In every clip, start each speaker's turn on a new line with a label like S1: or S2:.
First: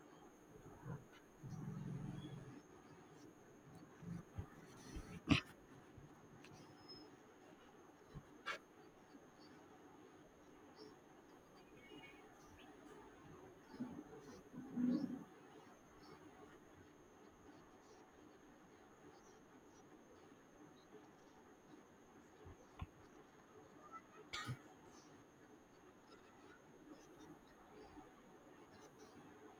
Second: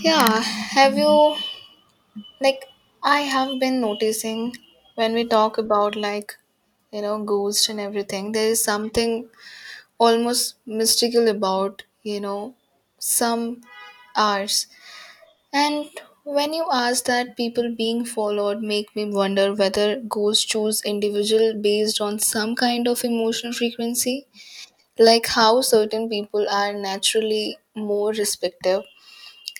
S1: Yeah, have you like I have been noticing when we talk about ghosts and everything. There is something almost mystical about, some hours, and when you ask that people being followed, make me wonder whether ghosts choose individual based on some kind of emotional frequency, like how certain people are naturally more respective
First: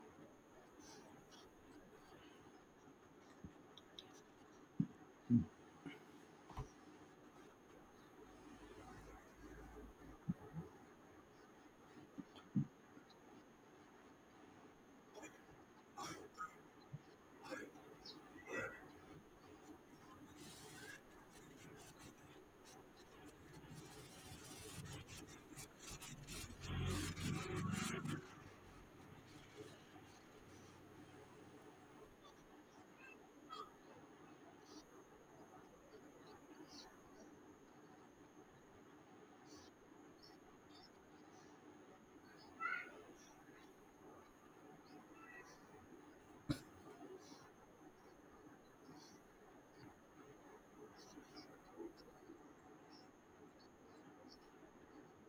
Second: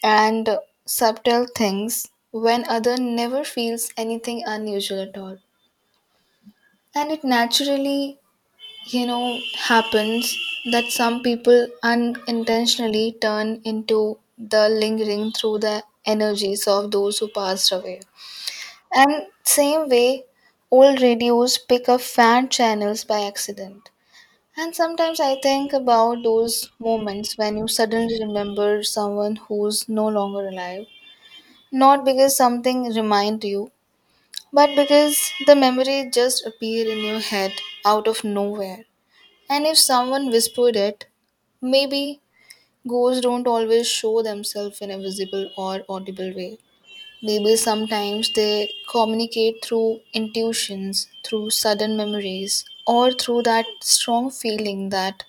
S1: and subtle things, when other never feels anything unusual at all. And it naturally, happens that some people unintentionally turn into the lingering through the energies of those who passed away. And same way, old radios pick up fan channels by accident. And sometimes I think about those moments when you suddenly remember someone who's no longer alive. Not because something remind you, but because the memory just appear in your head out of nowhere. And if someone whispered it, maybe ghosts don't always show themselves in a visible or audible way. Maybe sometimes they communicate through intuitions, through sudden memories, or through that strong feeling that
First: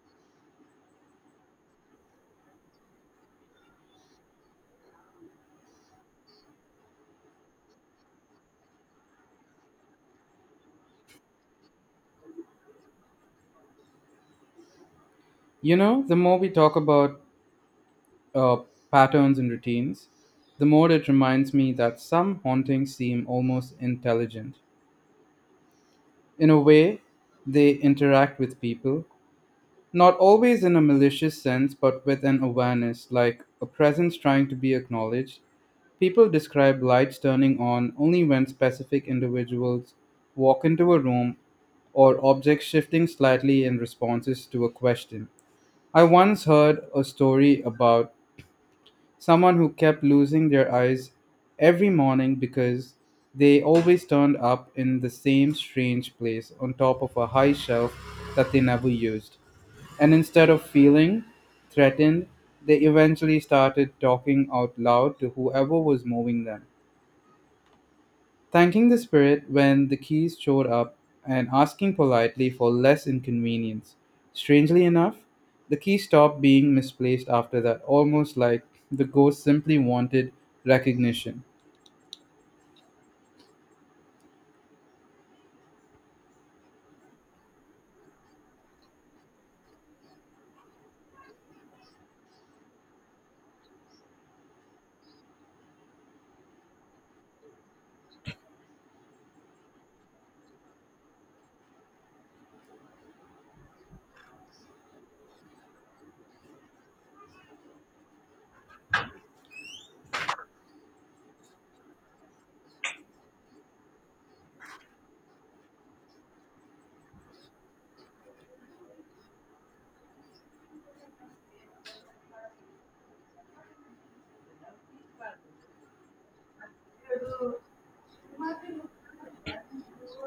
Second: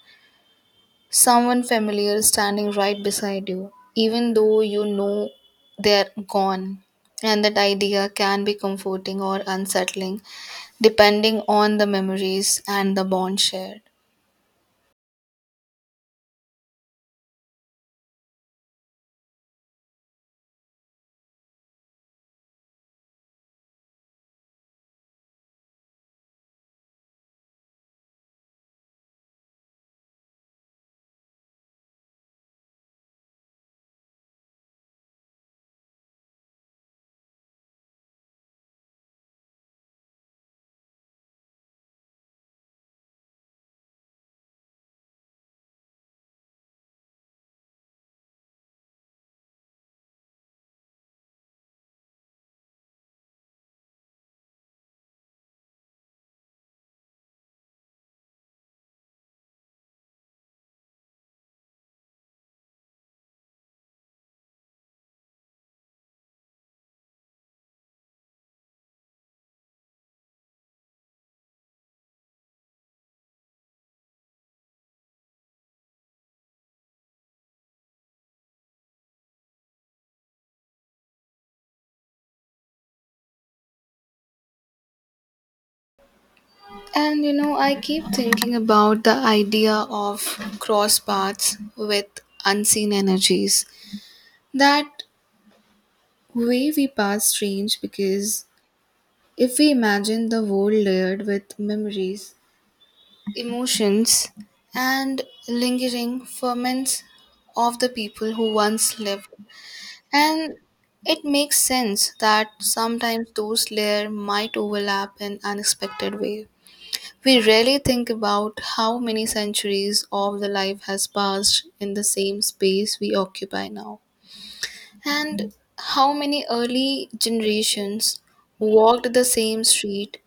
S1: someone familiar standing right beside you, even though they're gone. And that idea can be comforting or unsettling, depending on the memories and the bond shared.
S2: You know, the more we talk about uh, patterns and routines, the more it reminds me that some hauntings seem almost intelligent. In a way, they interact with people, not always in a malicious sense, but with an awareness, like a presence trying to be acknowledged. People describe lights turning on only when specific individuals walk into a room or objects shifting slightly in responses to a question. I once heard a story about someone who kept losing their eyes every morning because they always turned up in the same strange place on top of a high shelf that they never used. And instead of feeling threatened, they eventually started talking out loud to whoever was moving them. Thanking the spirit when the keys showed up and asking politely for less inconvenience. Strangely enough, the key stopped being misplaced after that, almost like the ghost simply wanted recognition.
S1: And I keep thinking about the idea of cross paths with unseen energies. That way we pass strange, because if we imagine the world layered with memories, emotions, and lingering ferments of the people who once lived. And it makes sense that sometimes those layers might overlap in unexpected ways. We rarely think about how many centuries of the life has passed in the same space we occupy now. And how many early generations walked the same street,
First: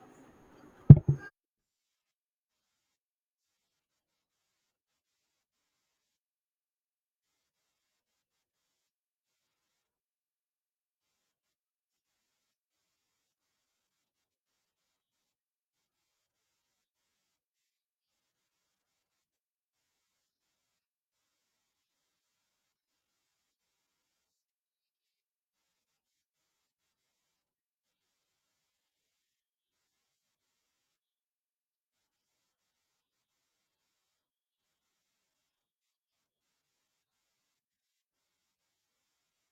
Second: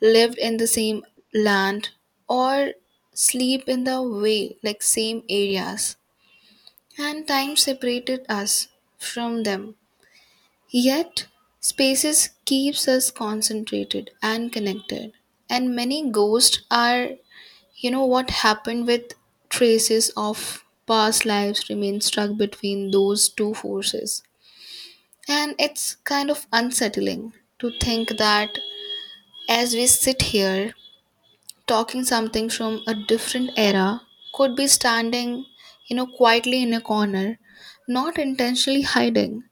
S1: lived in the same land, or sleep in the way, like same areas? And time separated us from them. Yet, spaces keeps us concentrated and connected. And many ghosts are, what happened with traces of past lives remain stuck between those two forces. And it's kind of unsettling to think that, as we sit here talking, something from a different era could be standing, quietly in a corner, not intentionally hiding,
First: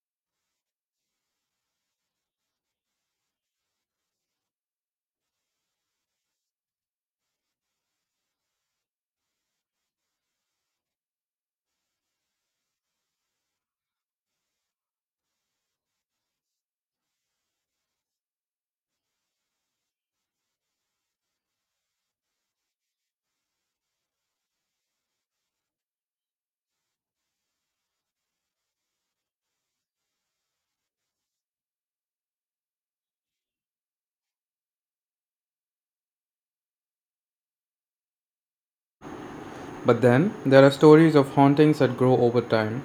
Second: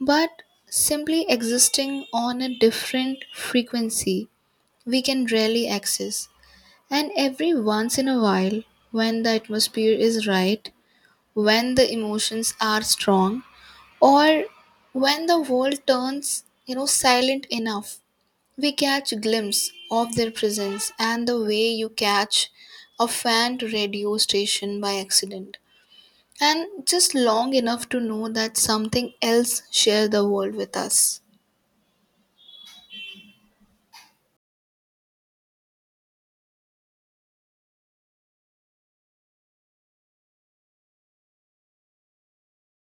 S1: but simply existing on a different frequency we can rarely access. And every once in a while, when the atmosphere is right, when the emotions are strong, or when the world turns silent enough, we catch a glimpse of their presence, and the way you catch a faint radio station by accident and just long enough to know that something else share the world with us.
S2: But then, there are stories of hauntings that grow over time,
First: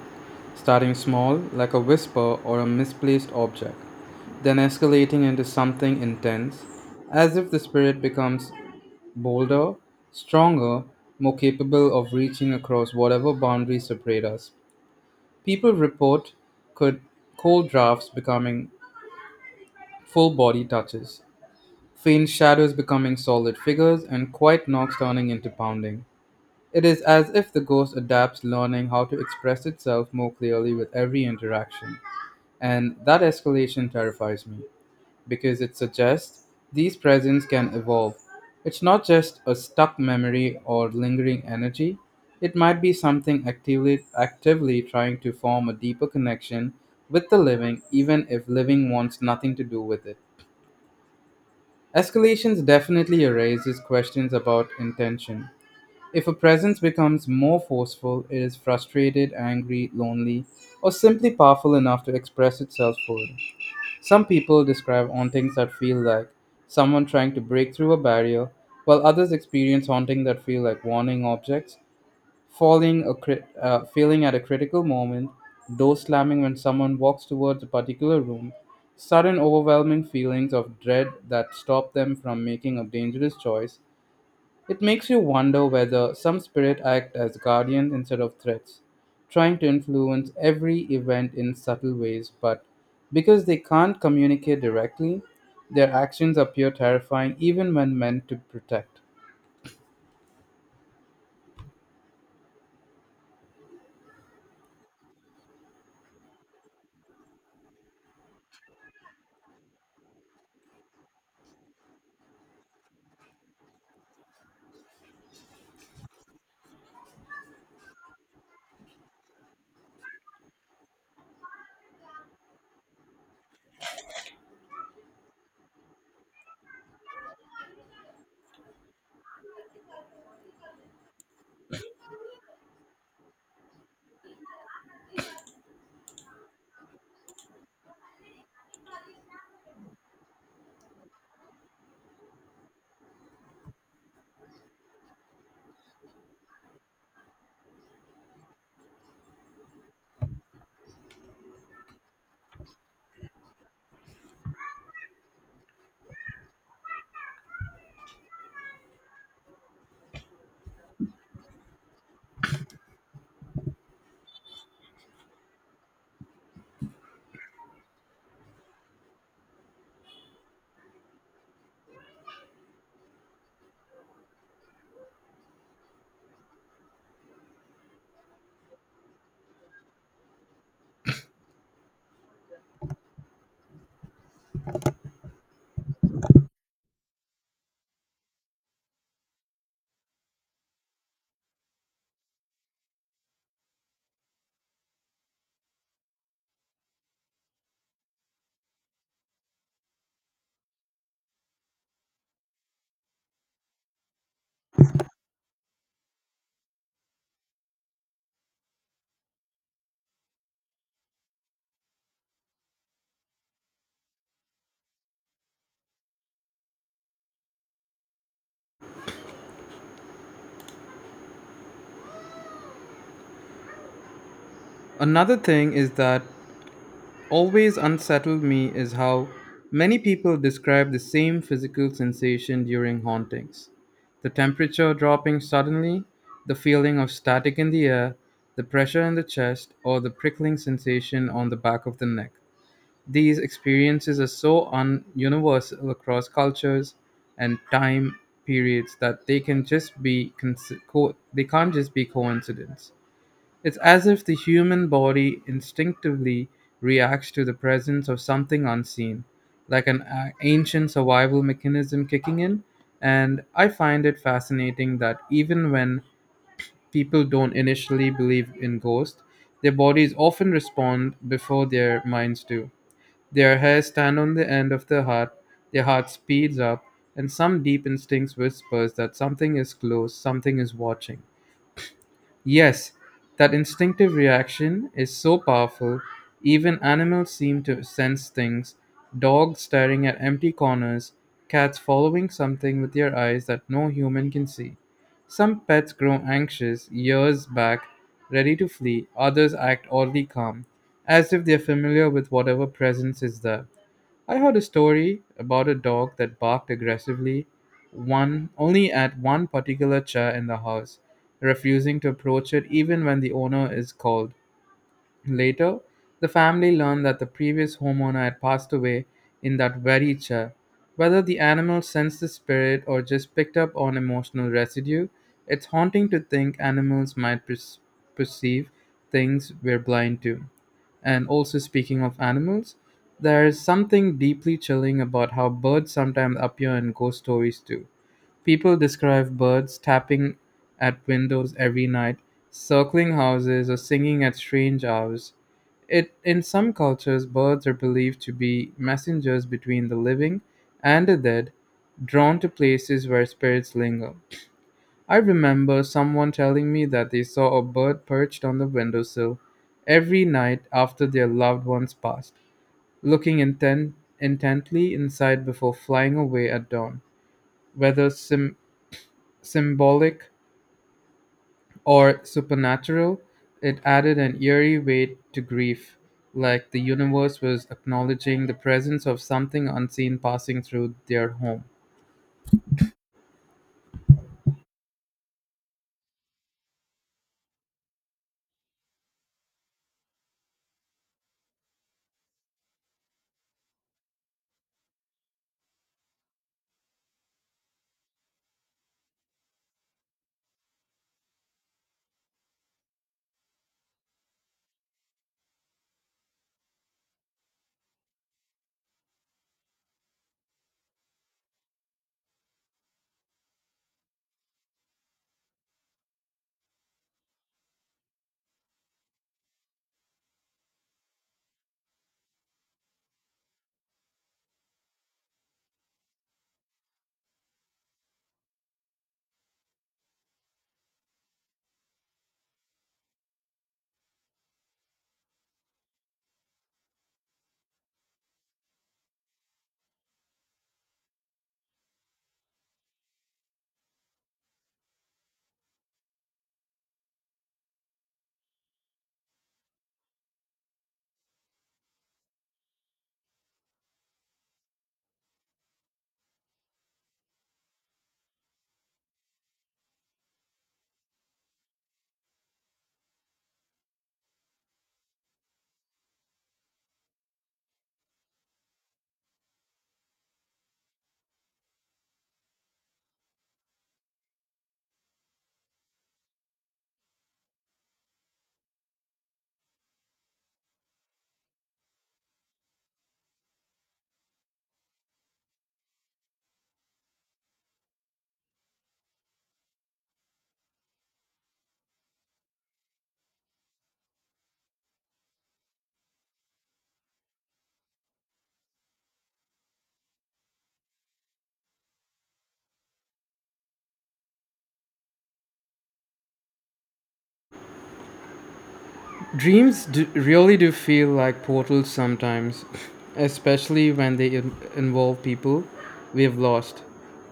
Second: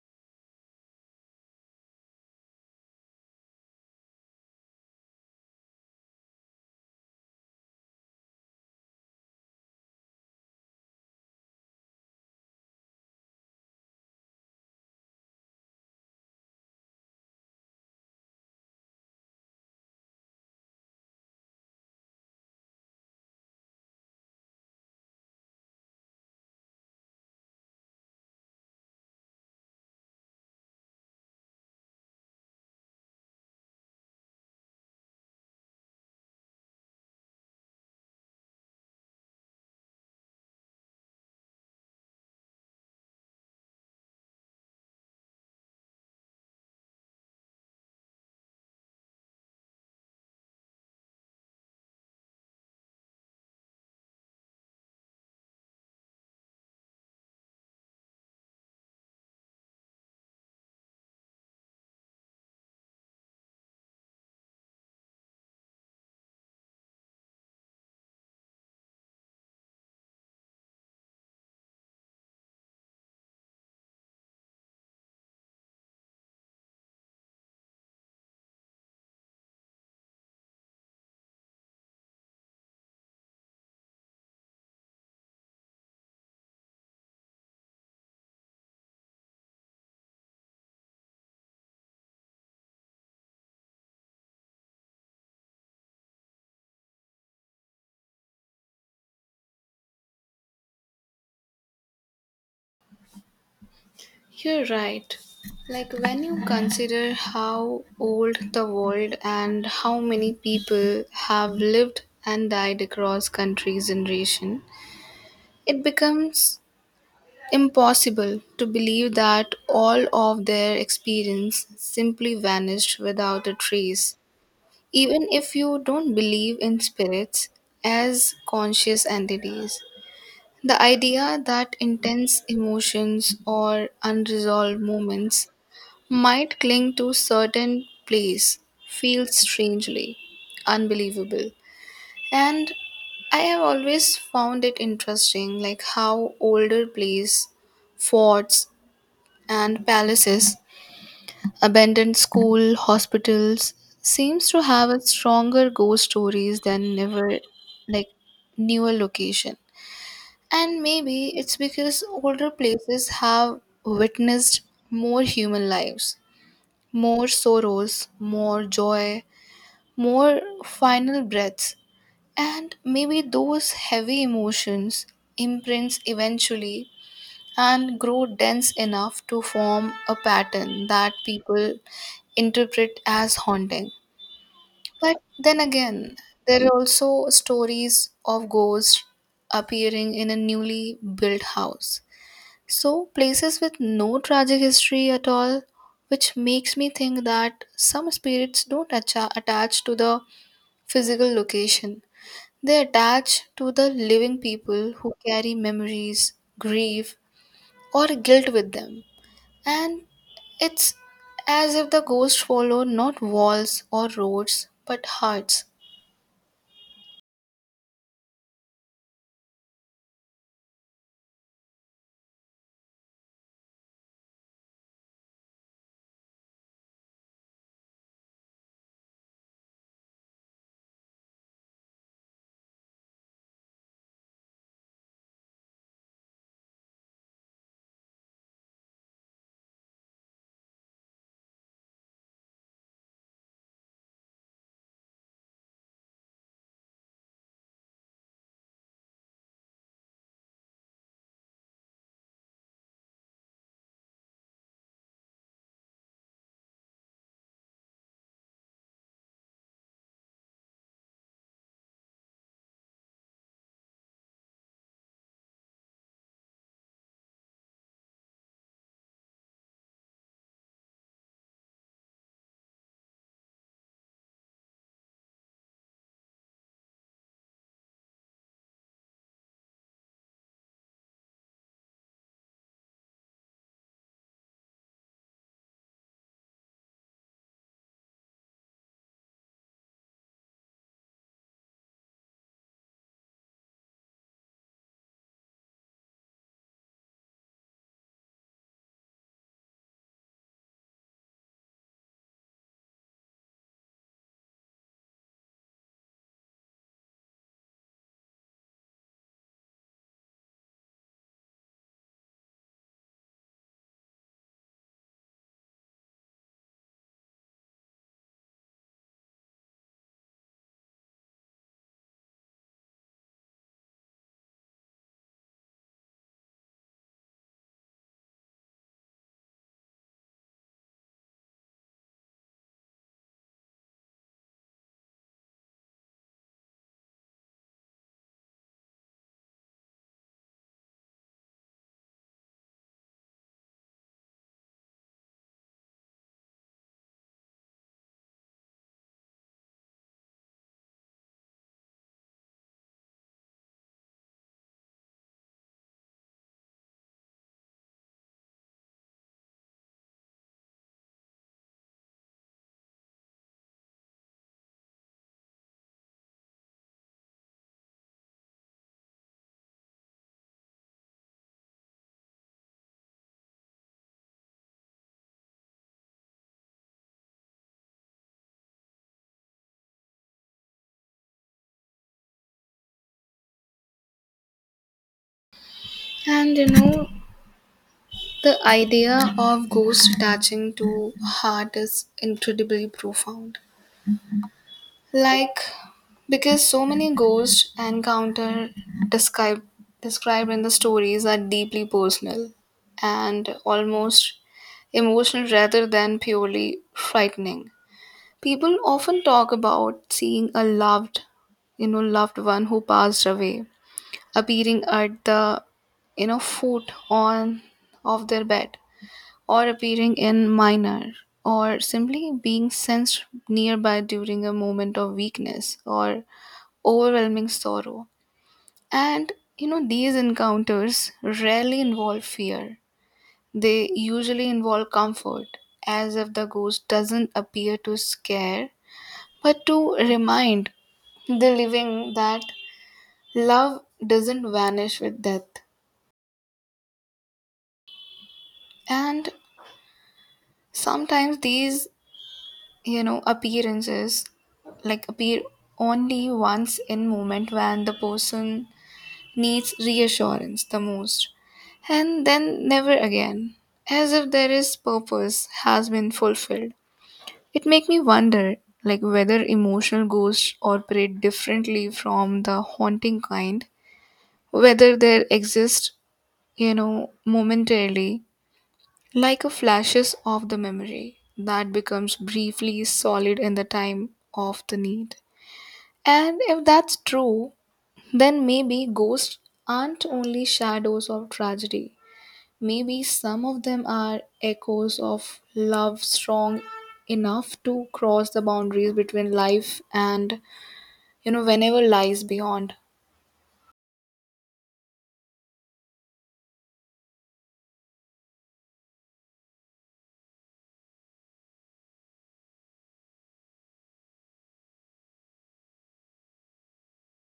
S2: starting small, like a whisper or a misplaced object, then escalating into something intense, as if the spirit becomes bolder, stronger, more capable of reaching across whatever boundaries separate us. People report could cold drafts becoming full body touches, faint shadows becoming solid figures, and quiet knocks turning into pounding. It is as if the ghost adapts, learning how to express itself more clearly with every interaction. And that escalation terrifies me, because it suggests these presents can evolve. It's not just a stuck memory or lingering energy, it might be something actively trying to form a deeper connection with the living, even if living wants nothing to do with it. Escalations definitely raises questions about intention. If a presence becomes more forceful, it is frustrated, angry, lonely, or simply powerful enough to express itself fully. Some people describe hauntings that feel like someone trying to break through a barrier, while others experience haunting that feel like warning objects, failing at a critical moment, door slamming when someone walks towards a particular room, sudden overwhelming feelings of dread that stop them from making a dangerous choice. It makes you wonder whether some spirit act as guardians instead of threats, trying to influence every event in subtle ways, but because they can't communicate directly, their actions appear terrifying even when meant to protect.
S1: You're right. Like, when you consider how old the world and how many people have lived and died across countries and region, it becomes impossible to believe that all of their experience simply vanished without a trace, even if you don't believe in spirits as conscious entities. The idea that intense emotions or unresolved moments might cling to certain place feels strangely unbelievable. And I have always found it interesting, like how older plays, forts, and palaces, abandoned school, hospitals seems to have a stronger ghost stories than never, like newer location. And maybe it's because older places have witnessed more human lives, more sorrows, more joy, more final breaths. And maybe those heavy emotions imprints eventually and grow dense enough to form a pattern that people interpret as haunting. But then again, there are also stories of ghosts appearing in a newly built house. So, places with no tragic history at all, which makes me think that some spirits don't attach to the physical location. They attach to the living people who carry memories, grief, or guilt with them. And it's as if the ghosts follow not walls or roads, but hearts.
S2: Another thing is that always unsettled me is how many people describe the same physical sensation during hauntings: the temperature dropping suddenly, the feeling of static in the air, the pressure in the chest, or the prickling sensation on the back of the neck. These experiences are so universal across cultures and time periods that they can just be cons- co- they can't just be coincidence. It's as if the human body instinctively reacts to the presence of something unseen, like an ancient survival mechanism kicking in. And I find it fascinating that even when people don't initially believe in ghosts, their bodies often respond before their minds do. Their hairs stand on the end of their heart speeds up, and some deep instincts whispers that something is close, something is watching. Yes, that instinctive reaction is so powerful, even animals seem to sense things: dogs staring at empty corners, cats following something with their eyes that no human can see. Some pets grow anxious years back, ready to flee, others act oddly calm, as if they're familiar with whatever presence is there. I heard a story about a dog that barked aggressively one only at one particular chair in the house, refusing to approach it even when the owner is called. Later, the family learned that the previous homeowner had passed away in that very chair. Whether the animal sensed the spirit or just picked up on emotional residue, it's haunting to think animals might perceive things we're blind to. And also, speaking of animals, there is something deeply chilling about how birds sometimes appear in ghost stories too. People describe birds tapping at windows every night, circling houses, or singing at strange hours. It, in some cultures, birds are believed to be messengers between the living and the dead, drawn to places where spirits linger. I remember someone telling me that they saw a bird perched on the windowsill every night after their loved ones passed, looking intently inside before flying away at dawn. Whether symbolic or supernatural, it added an eerie weight to grief, like the universe was acknowledging the presence of something unseen passing through their home.
S1: And the idea of ghosts attaching to heart is incredibly profound. Like, because so many ghost encounter describe, described in the stories are deeply personal and almost emotional rather than purely frightening. People often talk about seeing a loved one who passed away appearing at foot on of their bed, or appearing in minor, or simply being sensed nearby during a moment of weakness or overwhelming sorrow. And these encounters rarely involve fear. They usually involve comfort, as if the ghost doesn't appear to scare but to remind the living that love doesn't vanish with death. And sometimes these appearances like appear only once in moment when the person needs reassurance the most, and then never again, as if there is purpose has been fulfilled. It make me wonder, like whether emotional ghosts operate differently from the haunting kind, whether there exist, momentarily, like a flashes of the memory that becomes briefly solid in the time of the need. And if that's true, then maybe ghosts aren't only shadows of tragedy. Maybe some of them are echoes of love strong enough to cross the boundaries between life and, whenever lies beyond.
S2: Dreams really do feel like portals sometimes, especially when they involve people we have lost.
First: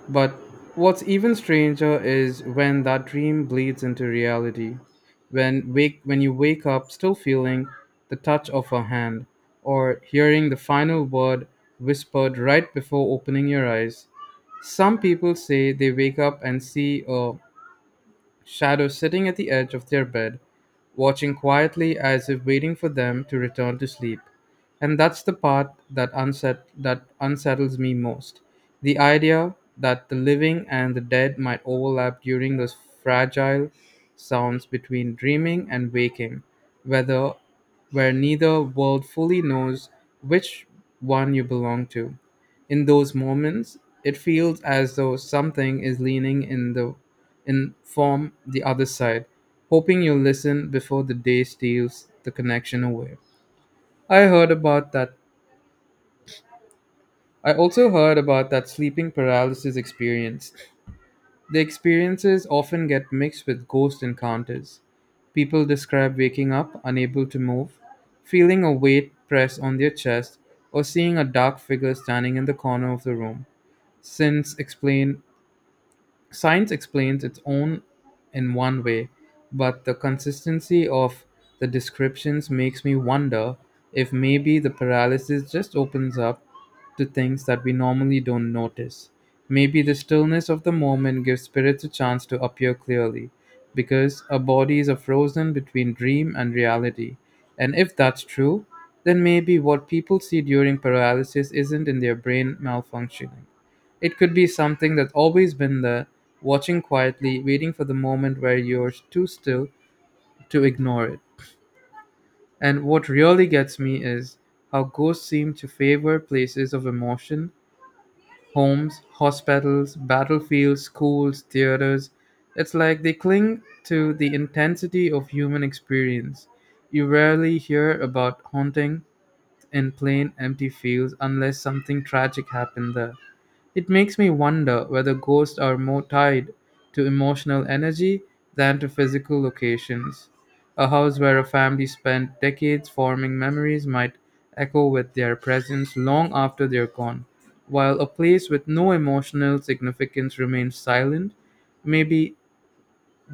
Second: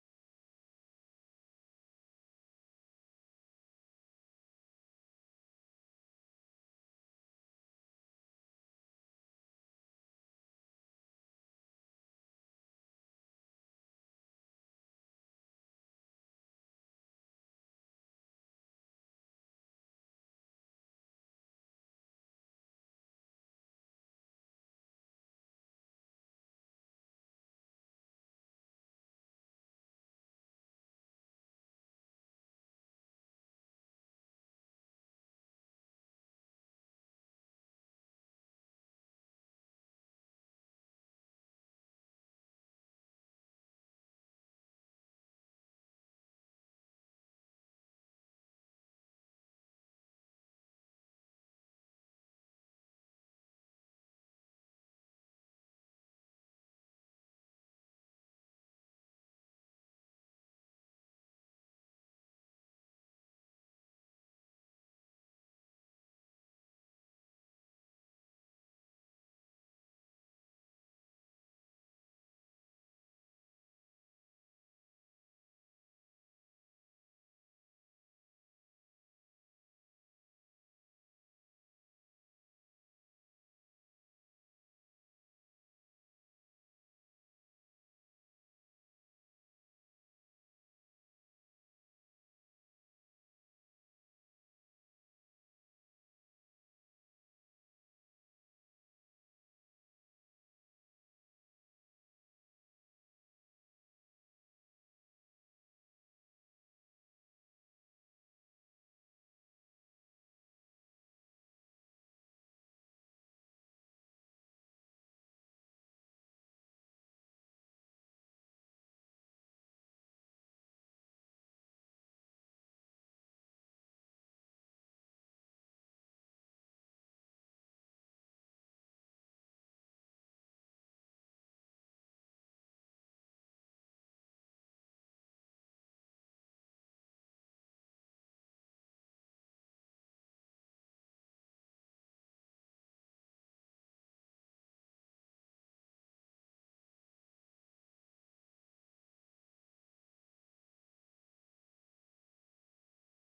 S2: But what's even stranger is when that dream bleeds into reality. When you wake up still feeling the touch of a hand or hearing the final word whispered right before opening your eyes. Some people say they wake up and see a shadows sitting at the edge of their bed, watching quietly as if waiting for them to return to sleep. And that's the part that unsettles me most. The idea that the living and the dead might overlap during those fragile sounds between dreaming and waking, whether where neither world fully knows which one you belong to. In those moments, it feels as though something is leaning in the inform the other side, hoping you'll listen before the day steals the connection away. I heard about that. I also heard about that sleeping paralysis experience. The experiences often get mixed with ghost encounters. People describe waking up unable to move, feeling a weight press on their chest, or seeing a dark figure standing in the corner of the room. Since explain Science explains its own in one way, but the consistency of the descriptions makes me wonder if maybe the paralysis just opens up to things that we normally don't notice. Maybe the stillness of the moment gives spirits a chance to appear clearly, because our bodies are frozen between dream and reality. And if that's true, then maybe what people see during paralysis isn't in their brain malfunctioning. It could be something that's always been there, watching quietly, waiting for the moment where you're too still to ignore it. And what really gets me is how ghosts seem to favor places of emotion: homes, hospitals, battlefields, schools, theaters. It's like they cling to the intensity of human experience. You rarely hear about haunting in plain empty fields unless something tragic happened there. It makes me wonder whether ghosts are more tied to emotional energy than to physical locations. A house where a family spent decades forming memories might echo with their presence long after they're gone, while a place with no emotional significance remains silent. Maybe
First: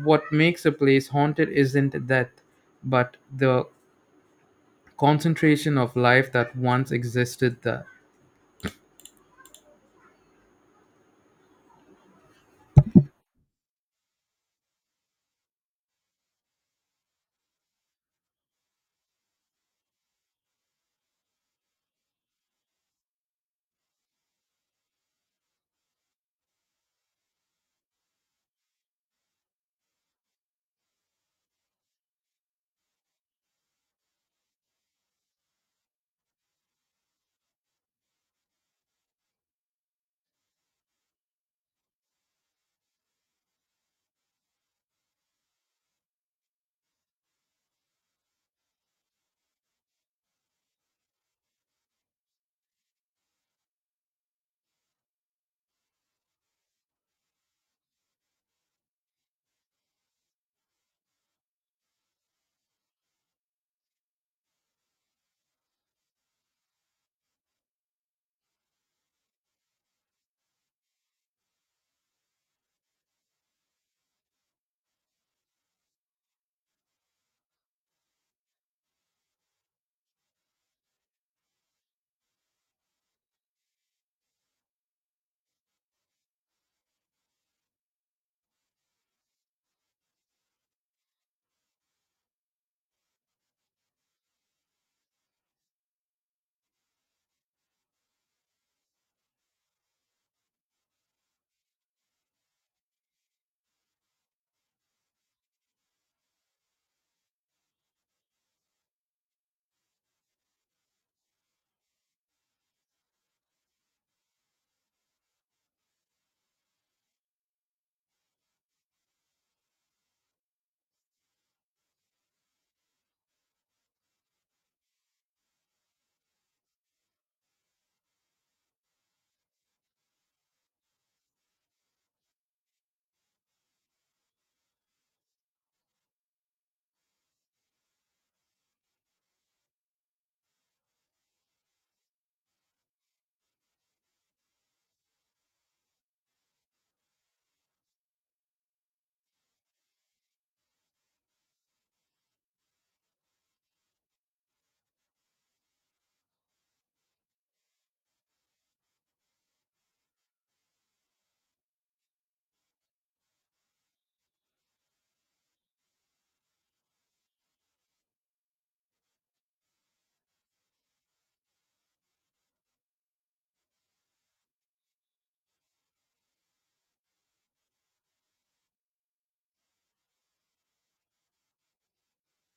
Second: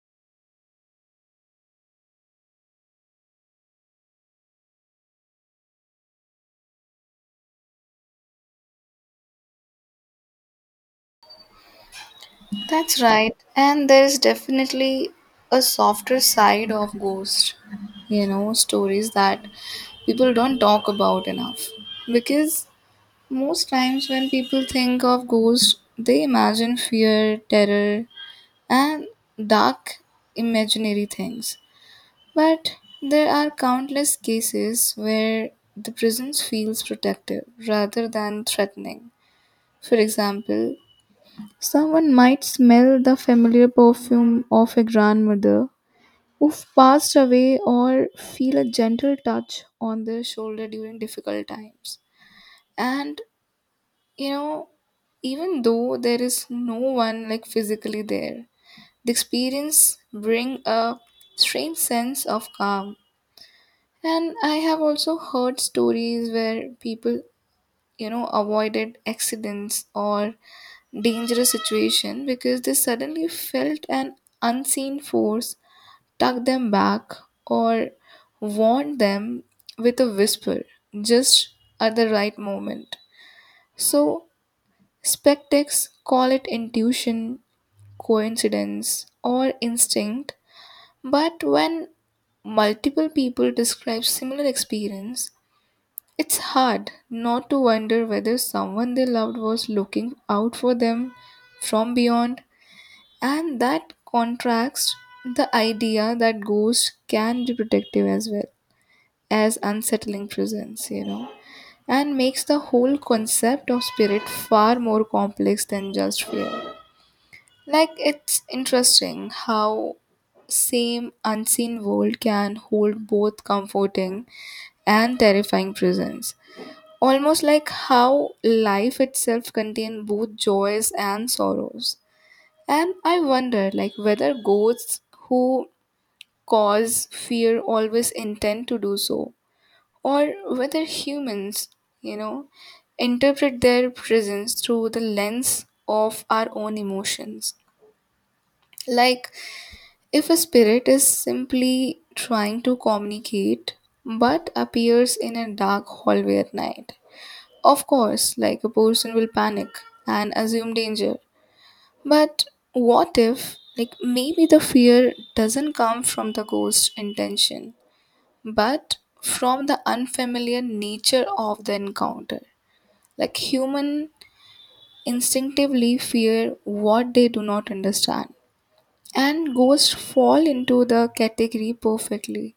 S2: what makes a place haunted isn't death, but the concentration of life that once existed there.
S1: That's right. And there is definitely a softer side of ghost stories that people don't talk about enough. Because most times when people think of ghosts, they imagine fear, terror, and dark imaginary things. But there are countless cases where the presence feels protective rather than threatening. For example, someone might smell the familiar perfume of a grandmother who've passed away, or feel a gentle touch on their shoulder during difficult times. And you know, even though there is no one like physically there, the experience bring a strange sense of calm. And I have also heard stories where people, avoided accidents or dangerous situation because they suddenly felt an unseen force tug them back, or warn them with a whisper just at the right moment. So, spectex call it intuition, coincidence, or instinct, but when multiple people describe similar experience, it's hard not to wonder whether someone they loved was looking out for them from beyond. And that contrasts the idea that ghosts can be protective as well as unsettling presence, and makes the whole concept of spirit far more complex than just fear. Like, it's interesting how same unseen world can hold both comforting and terrifying presence. Almost like how life itself contains both joys and sorrows. And I wonder, like whether ghosts who cause fear always intend to do so, or whether humans, you know, interpret their presence through the lens of our own emotions. Like, if a spirit is simply trying to communicate but appears in a dark hallway at night. Of course, like a person will panic and assume danger. But what if, like, maybe the fear doesn't come from the ghost's intention, but from the unfamiliar nature of the encounter? Like, human instinctively fear what they do not understand, and ghosts fall into the category perfectly.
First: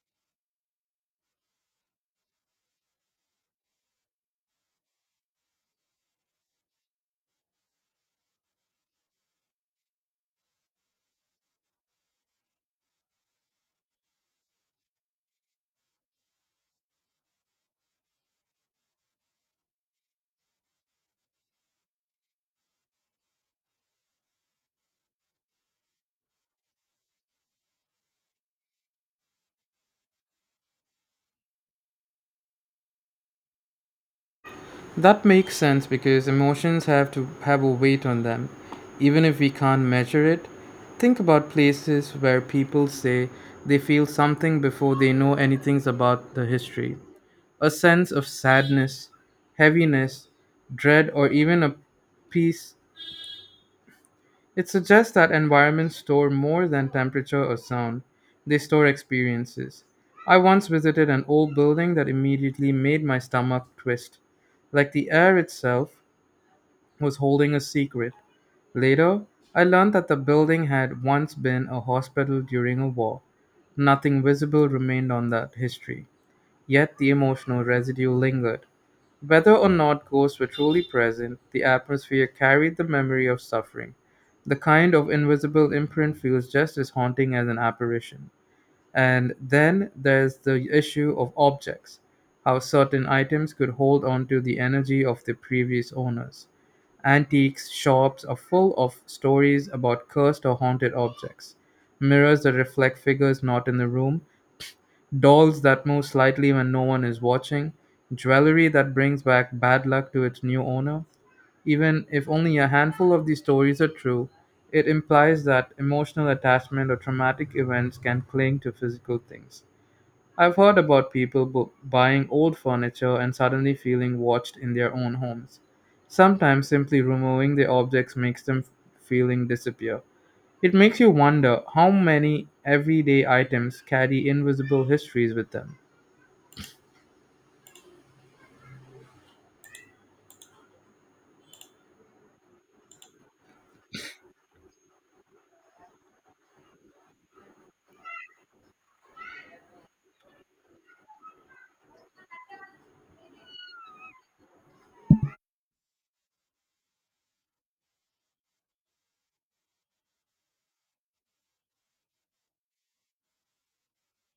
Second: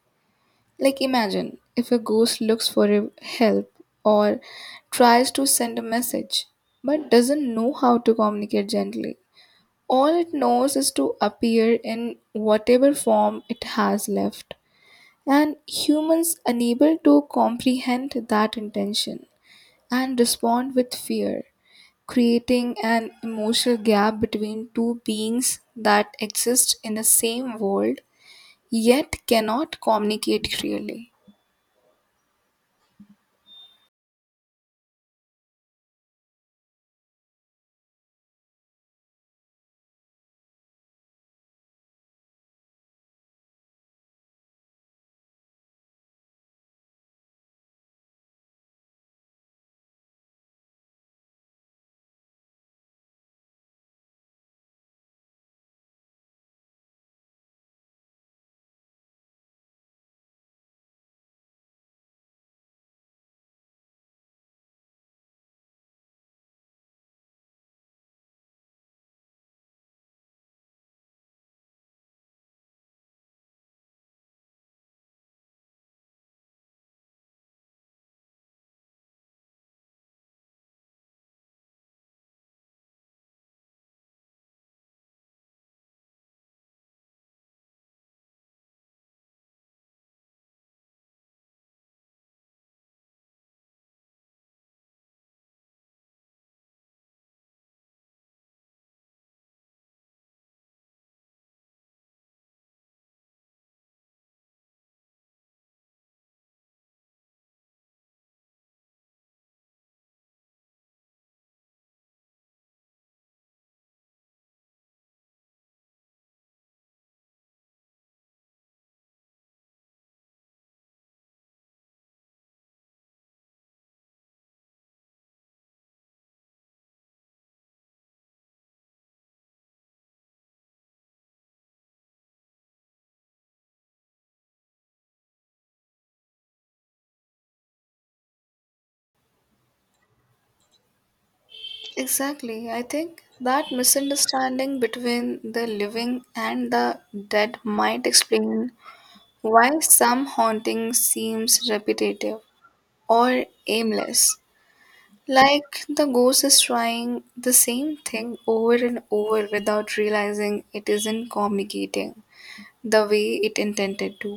S1: Like, imagine if a ghost looks for help, or tries to send a message but doesn't know how to communicate gently. All it knows is to appear in whatever form it has left, and humans unable to comprehend that intention and respond with fear, creating an emotional gap between two beings that exist in the same world yet cannot communicate clearly.
S2: That makes sense because emotions have to have a weight on them, even if we can't measure it. Think about places where people say they feel something before they know anything about the history. A sense of sadness, heaviness, dread, or even a peace. It suggests that environments store more than temperature or sound, they store experiences. I once visited an old building that immediately made my stomach twist, like the air itself was holding a secret. Later, I learned that the building had once been a hospital during a war. Nothing visible remained on that history, yet the emotional residue lingered. Whether or not ghosts were truly present, the atmosphere carried the memory of suffering. The kind of invisible imprint feels just as haunting as an apparition. And then there's the issue of objects, how certain items could hold on to the energy of the previous owners. Antiques shops are full of stories about cursed or haunted objects, mirrors that reflect figures not in the room, dolls that move slightly when no one is watching, jewelry that brings back bad luck to its new owner. Even if only a handful of these stories are true, it implies that emotional attachment or traumatic events can cling to physical things. I've heard about people buying old furniture and suddenly feeling watched in their own homes. Sometimes simply removing the objects makes them feeling disappear. It makes you wonder how many everyday items carry invisible histories with them.
S1: Exactly. I think that misunderstanding between the living and the dead might explain why some haunting seems repetitive or aimless, like the ghost is trying the same thing over and over without realizing it isn't communicating the way it intended to.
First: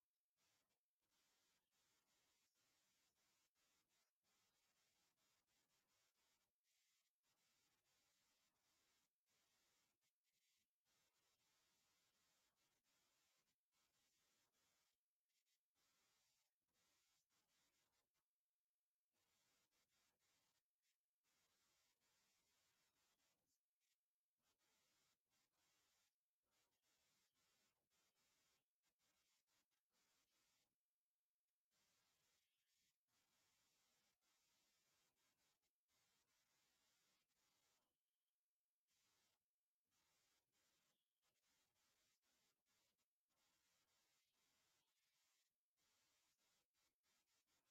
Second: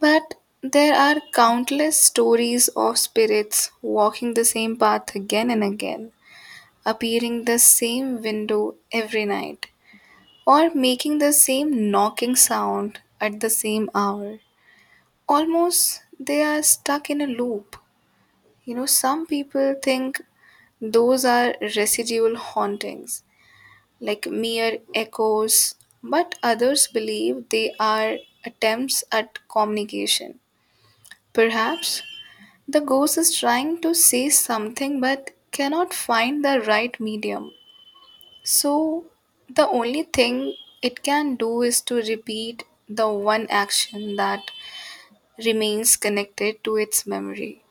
S1: But there are countless stories of spirits walking the same path again and again, appearing the same window every night, or making the same knocking sound at the same hour, almost they are stuck in a loop. You know, some people think those are residual hauntings, like mere echoes, but others believe they are attempts at communication. Perhaps the ghost is trying to say something but cannot find the right medium. So, the only thing it can do is to repeat the one action that remains connected to its memory.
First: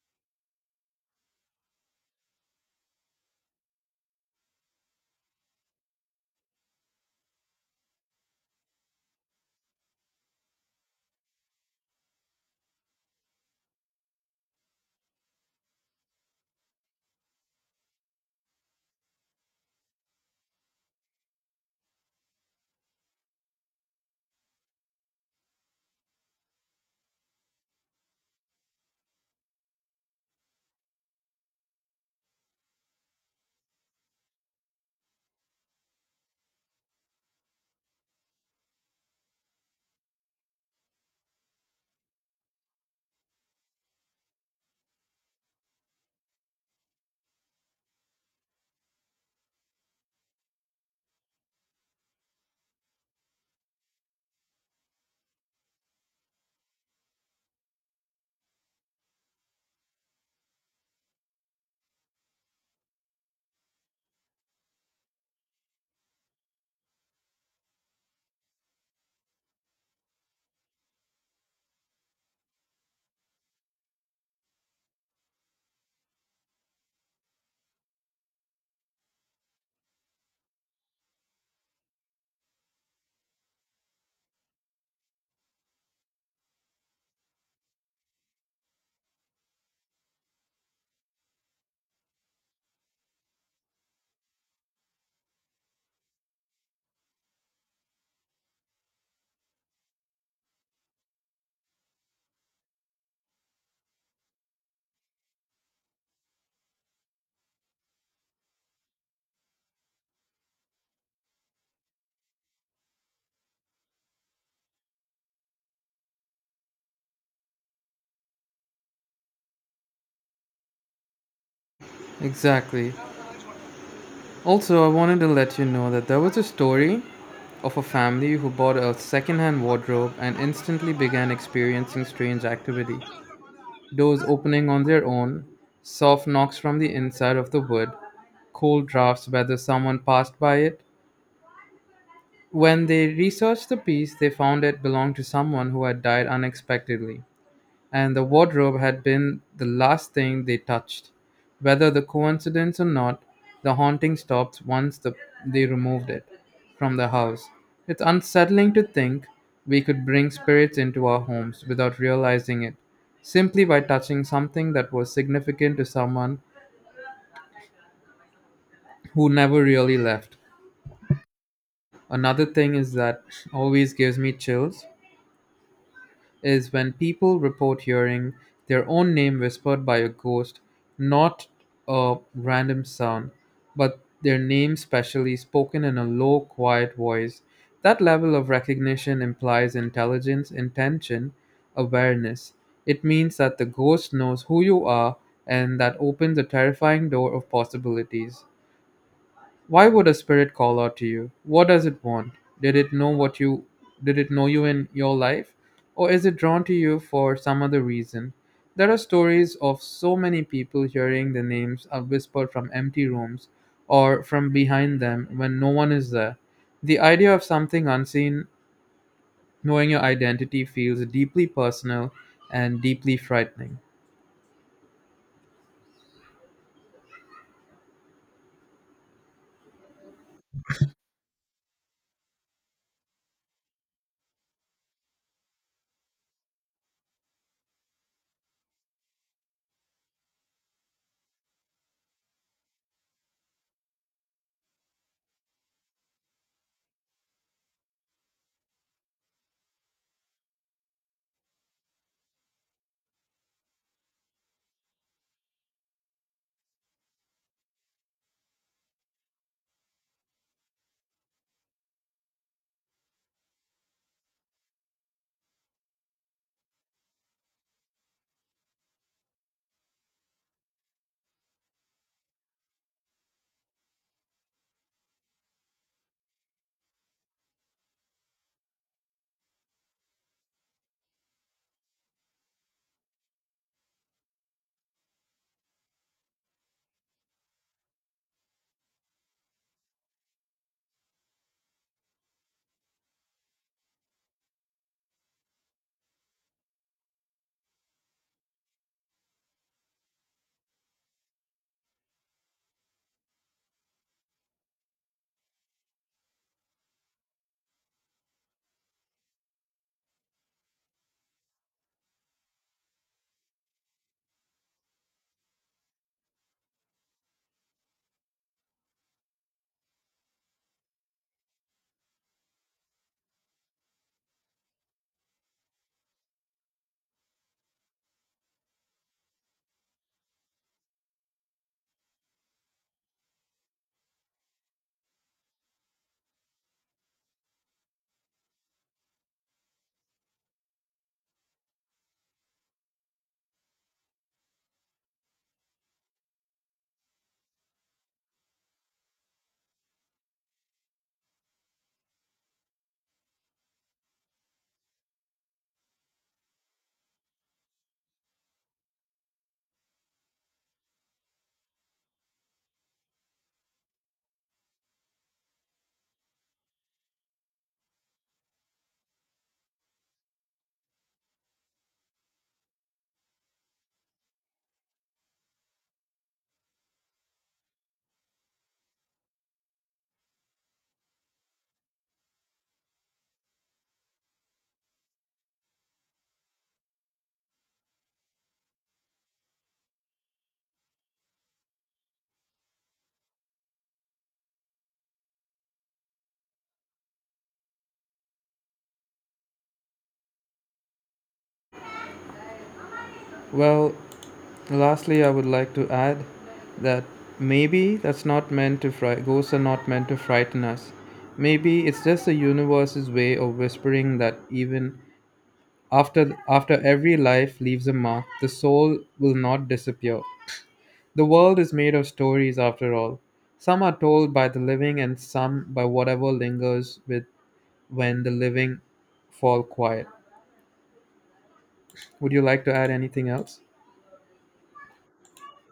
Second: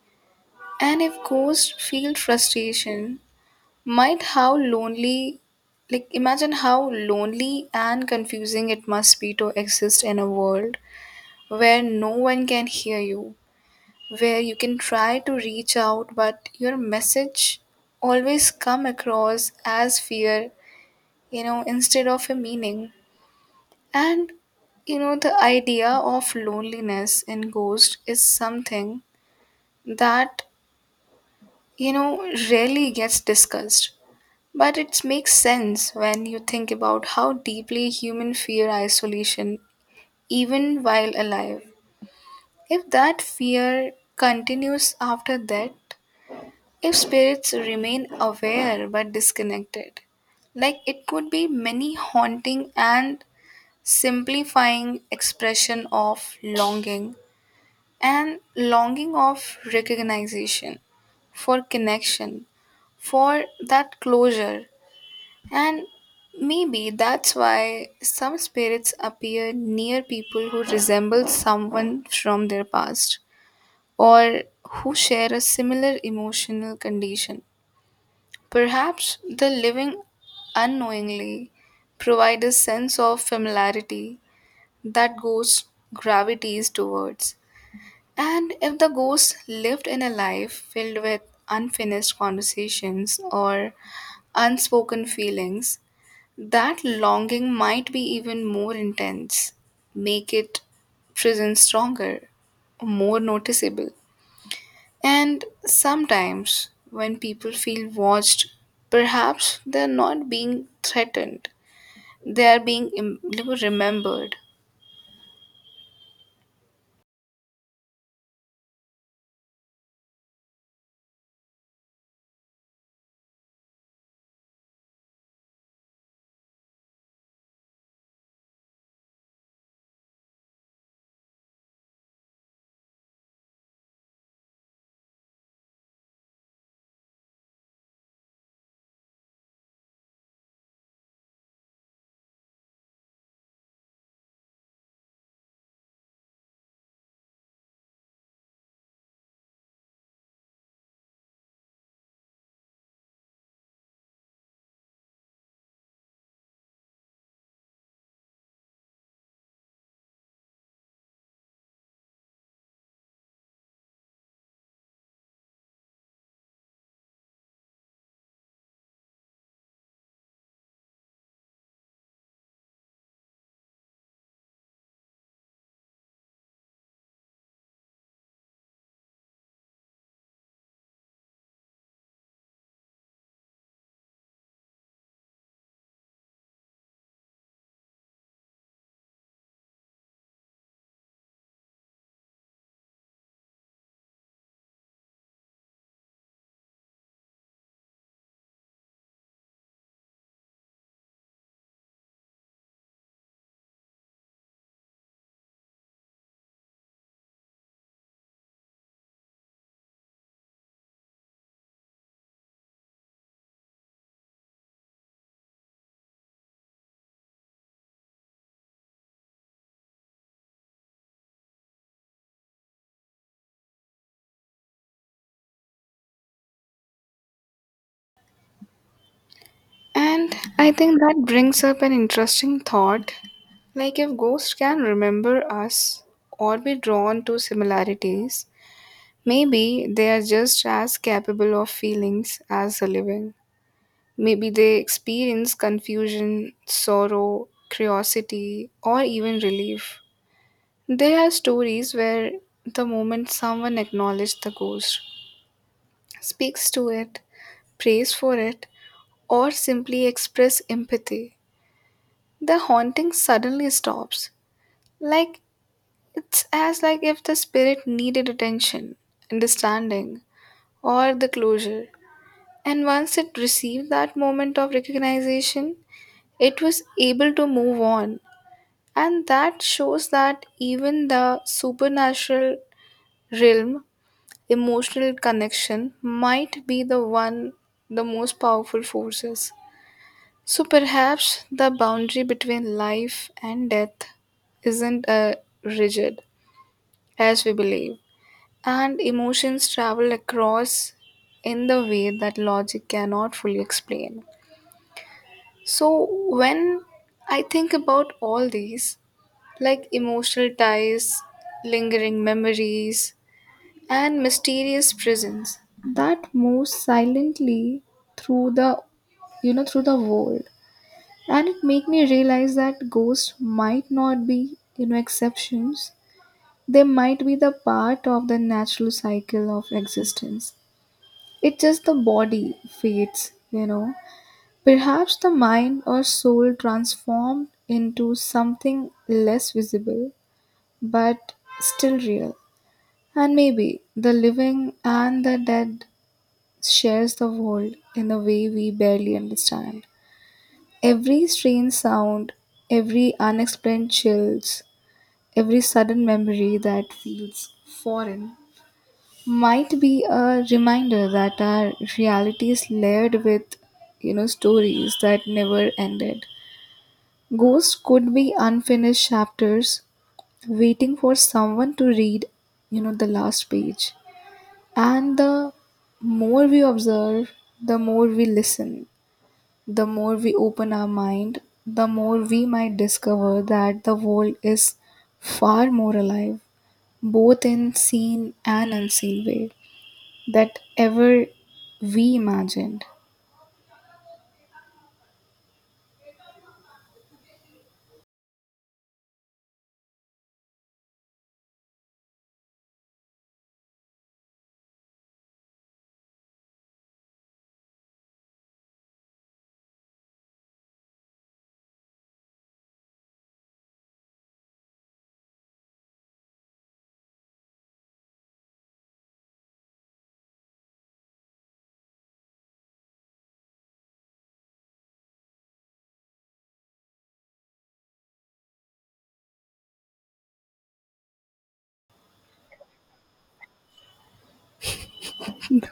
S1: And if ghosts feel frustration, might how lonely, like imagine how lonely and confusing it must be to exist in a world where no one can hear you, where you can try to reach out, but your message always come across as fear, instead of a meaning. And the idea of loneliness in ghost is something that you know rarely gets discussed. But it makes sense when you think about how deeply human fear isolation even while alive. If that fear continues after death, if spirits remain aware but disconnected, like it could be many haunting and simplifying expression of longing, and longing of recognition, for connection, for that closure. And maybe that's why some spirits appear near people who resemble someone from their past, or who share a similar emotional condition. Perhaps the living unknowingly provide a sense of familiarity that ghosts gravitates towards. And if the ghost lived in a life filled with unfinished conversations or unspoken feelings, that longing might be even more intense, make it present stronger, more noticeable. And sometimes, when people feel watched, perhaps they're not being threatened, they are being remembered.
S2: Exactly. Also, I wanted to let you know that there was a story of a family who bought a secondhand wardrobe and instantly began experiencing strange activity. Doors opening on their own, soft knocks from the inside of the wood, cold drafts whether someone passed by it. When they researched the piece, they found it belonged to someone who had died unexpectedly, and the wardrobe had been the last thing they touched. Whether the coincidence or not, the haunting stopped they removed it from the house. It's unsettling to think we could bring spirits into our homes without realizing it, simply by touching something that was significant to someone who never really left. Another thing is that always gives me chills is when people report hearing their own name whispered by a ghost, not a random sound, but their name specially spoken in a low, quiet voice. That level of recognition implies intelligence, intention, awareness. It means that the ghost knows who you are, and that opens a terrifying door of possibilities. Why would a spirit call out to you? What does it want? Did it know what you did it know you in your life? Or is it drawn to you for some other reason? There are stories of so many people hearing the names are whispered from empty rooms or from behind them when no one is there. The idea of something unseen knowing your identity feels deeply personal and deeply frightening.
S1: And I think that brings up an interesting thought. Like, if ghosts can remember us or be drawn to similarities, maybe they are just as capable of feelings as the living. Maybe they experience confusion, sorrow, curiosity, or even relief. There are stories where the moment someone acknowledges the ghost, speaks to it, prays for it, or simply express empathy, the haunting suddenly stops. Like, it's as like if the spirit needed attention, understanding, or the closure. And once it received that moment of recognition, it was able to move on. And that shows that even the supernatural realm, emotional connection, might be the one, the most powerful forces. So perhaps the boundary between life and death isn't rigid as we believe, and emotions travel across in the way that logic cannot fully explain. So, when I think about all these, like emotional ties, lingering memories, and mysterious prisons that move silently through the you know through the world, and it make me realize that ghosts might not be, exceptions. They might be the part of the natural cycle of existence. It's just the body fades. Perhaps the mind or soul transformed into something less visible, but still real. And maybe the living and the dead shares the world in a way we barely understand. Every strange sound, every unexplained chills, every sudden memory that feels foreign might be a reminder that our reality is layered with stories that never ended. Ghosts could be unfinished chapters waiting for someone to read, the last page. And the more we observe, the more we listen, the more we open our mind, the more we might discover that the world is far more alive, both in seen and unseen way, that ever we imagined.
S2: Well, lastly, I would like to add that maybe that's not meant to fright. Ghosts are not meant to frighten us. Maybe it's just the universe's way of whispering that even after every life leaves a mark, the soul will not disappear. The world is made of stories, after all. Some are told by the living, and some by whatever lingers with when the living fall quiet. Would you like to add anything else?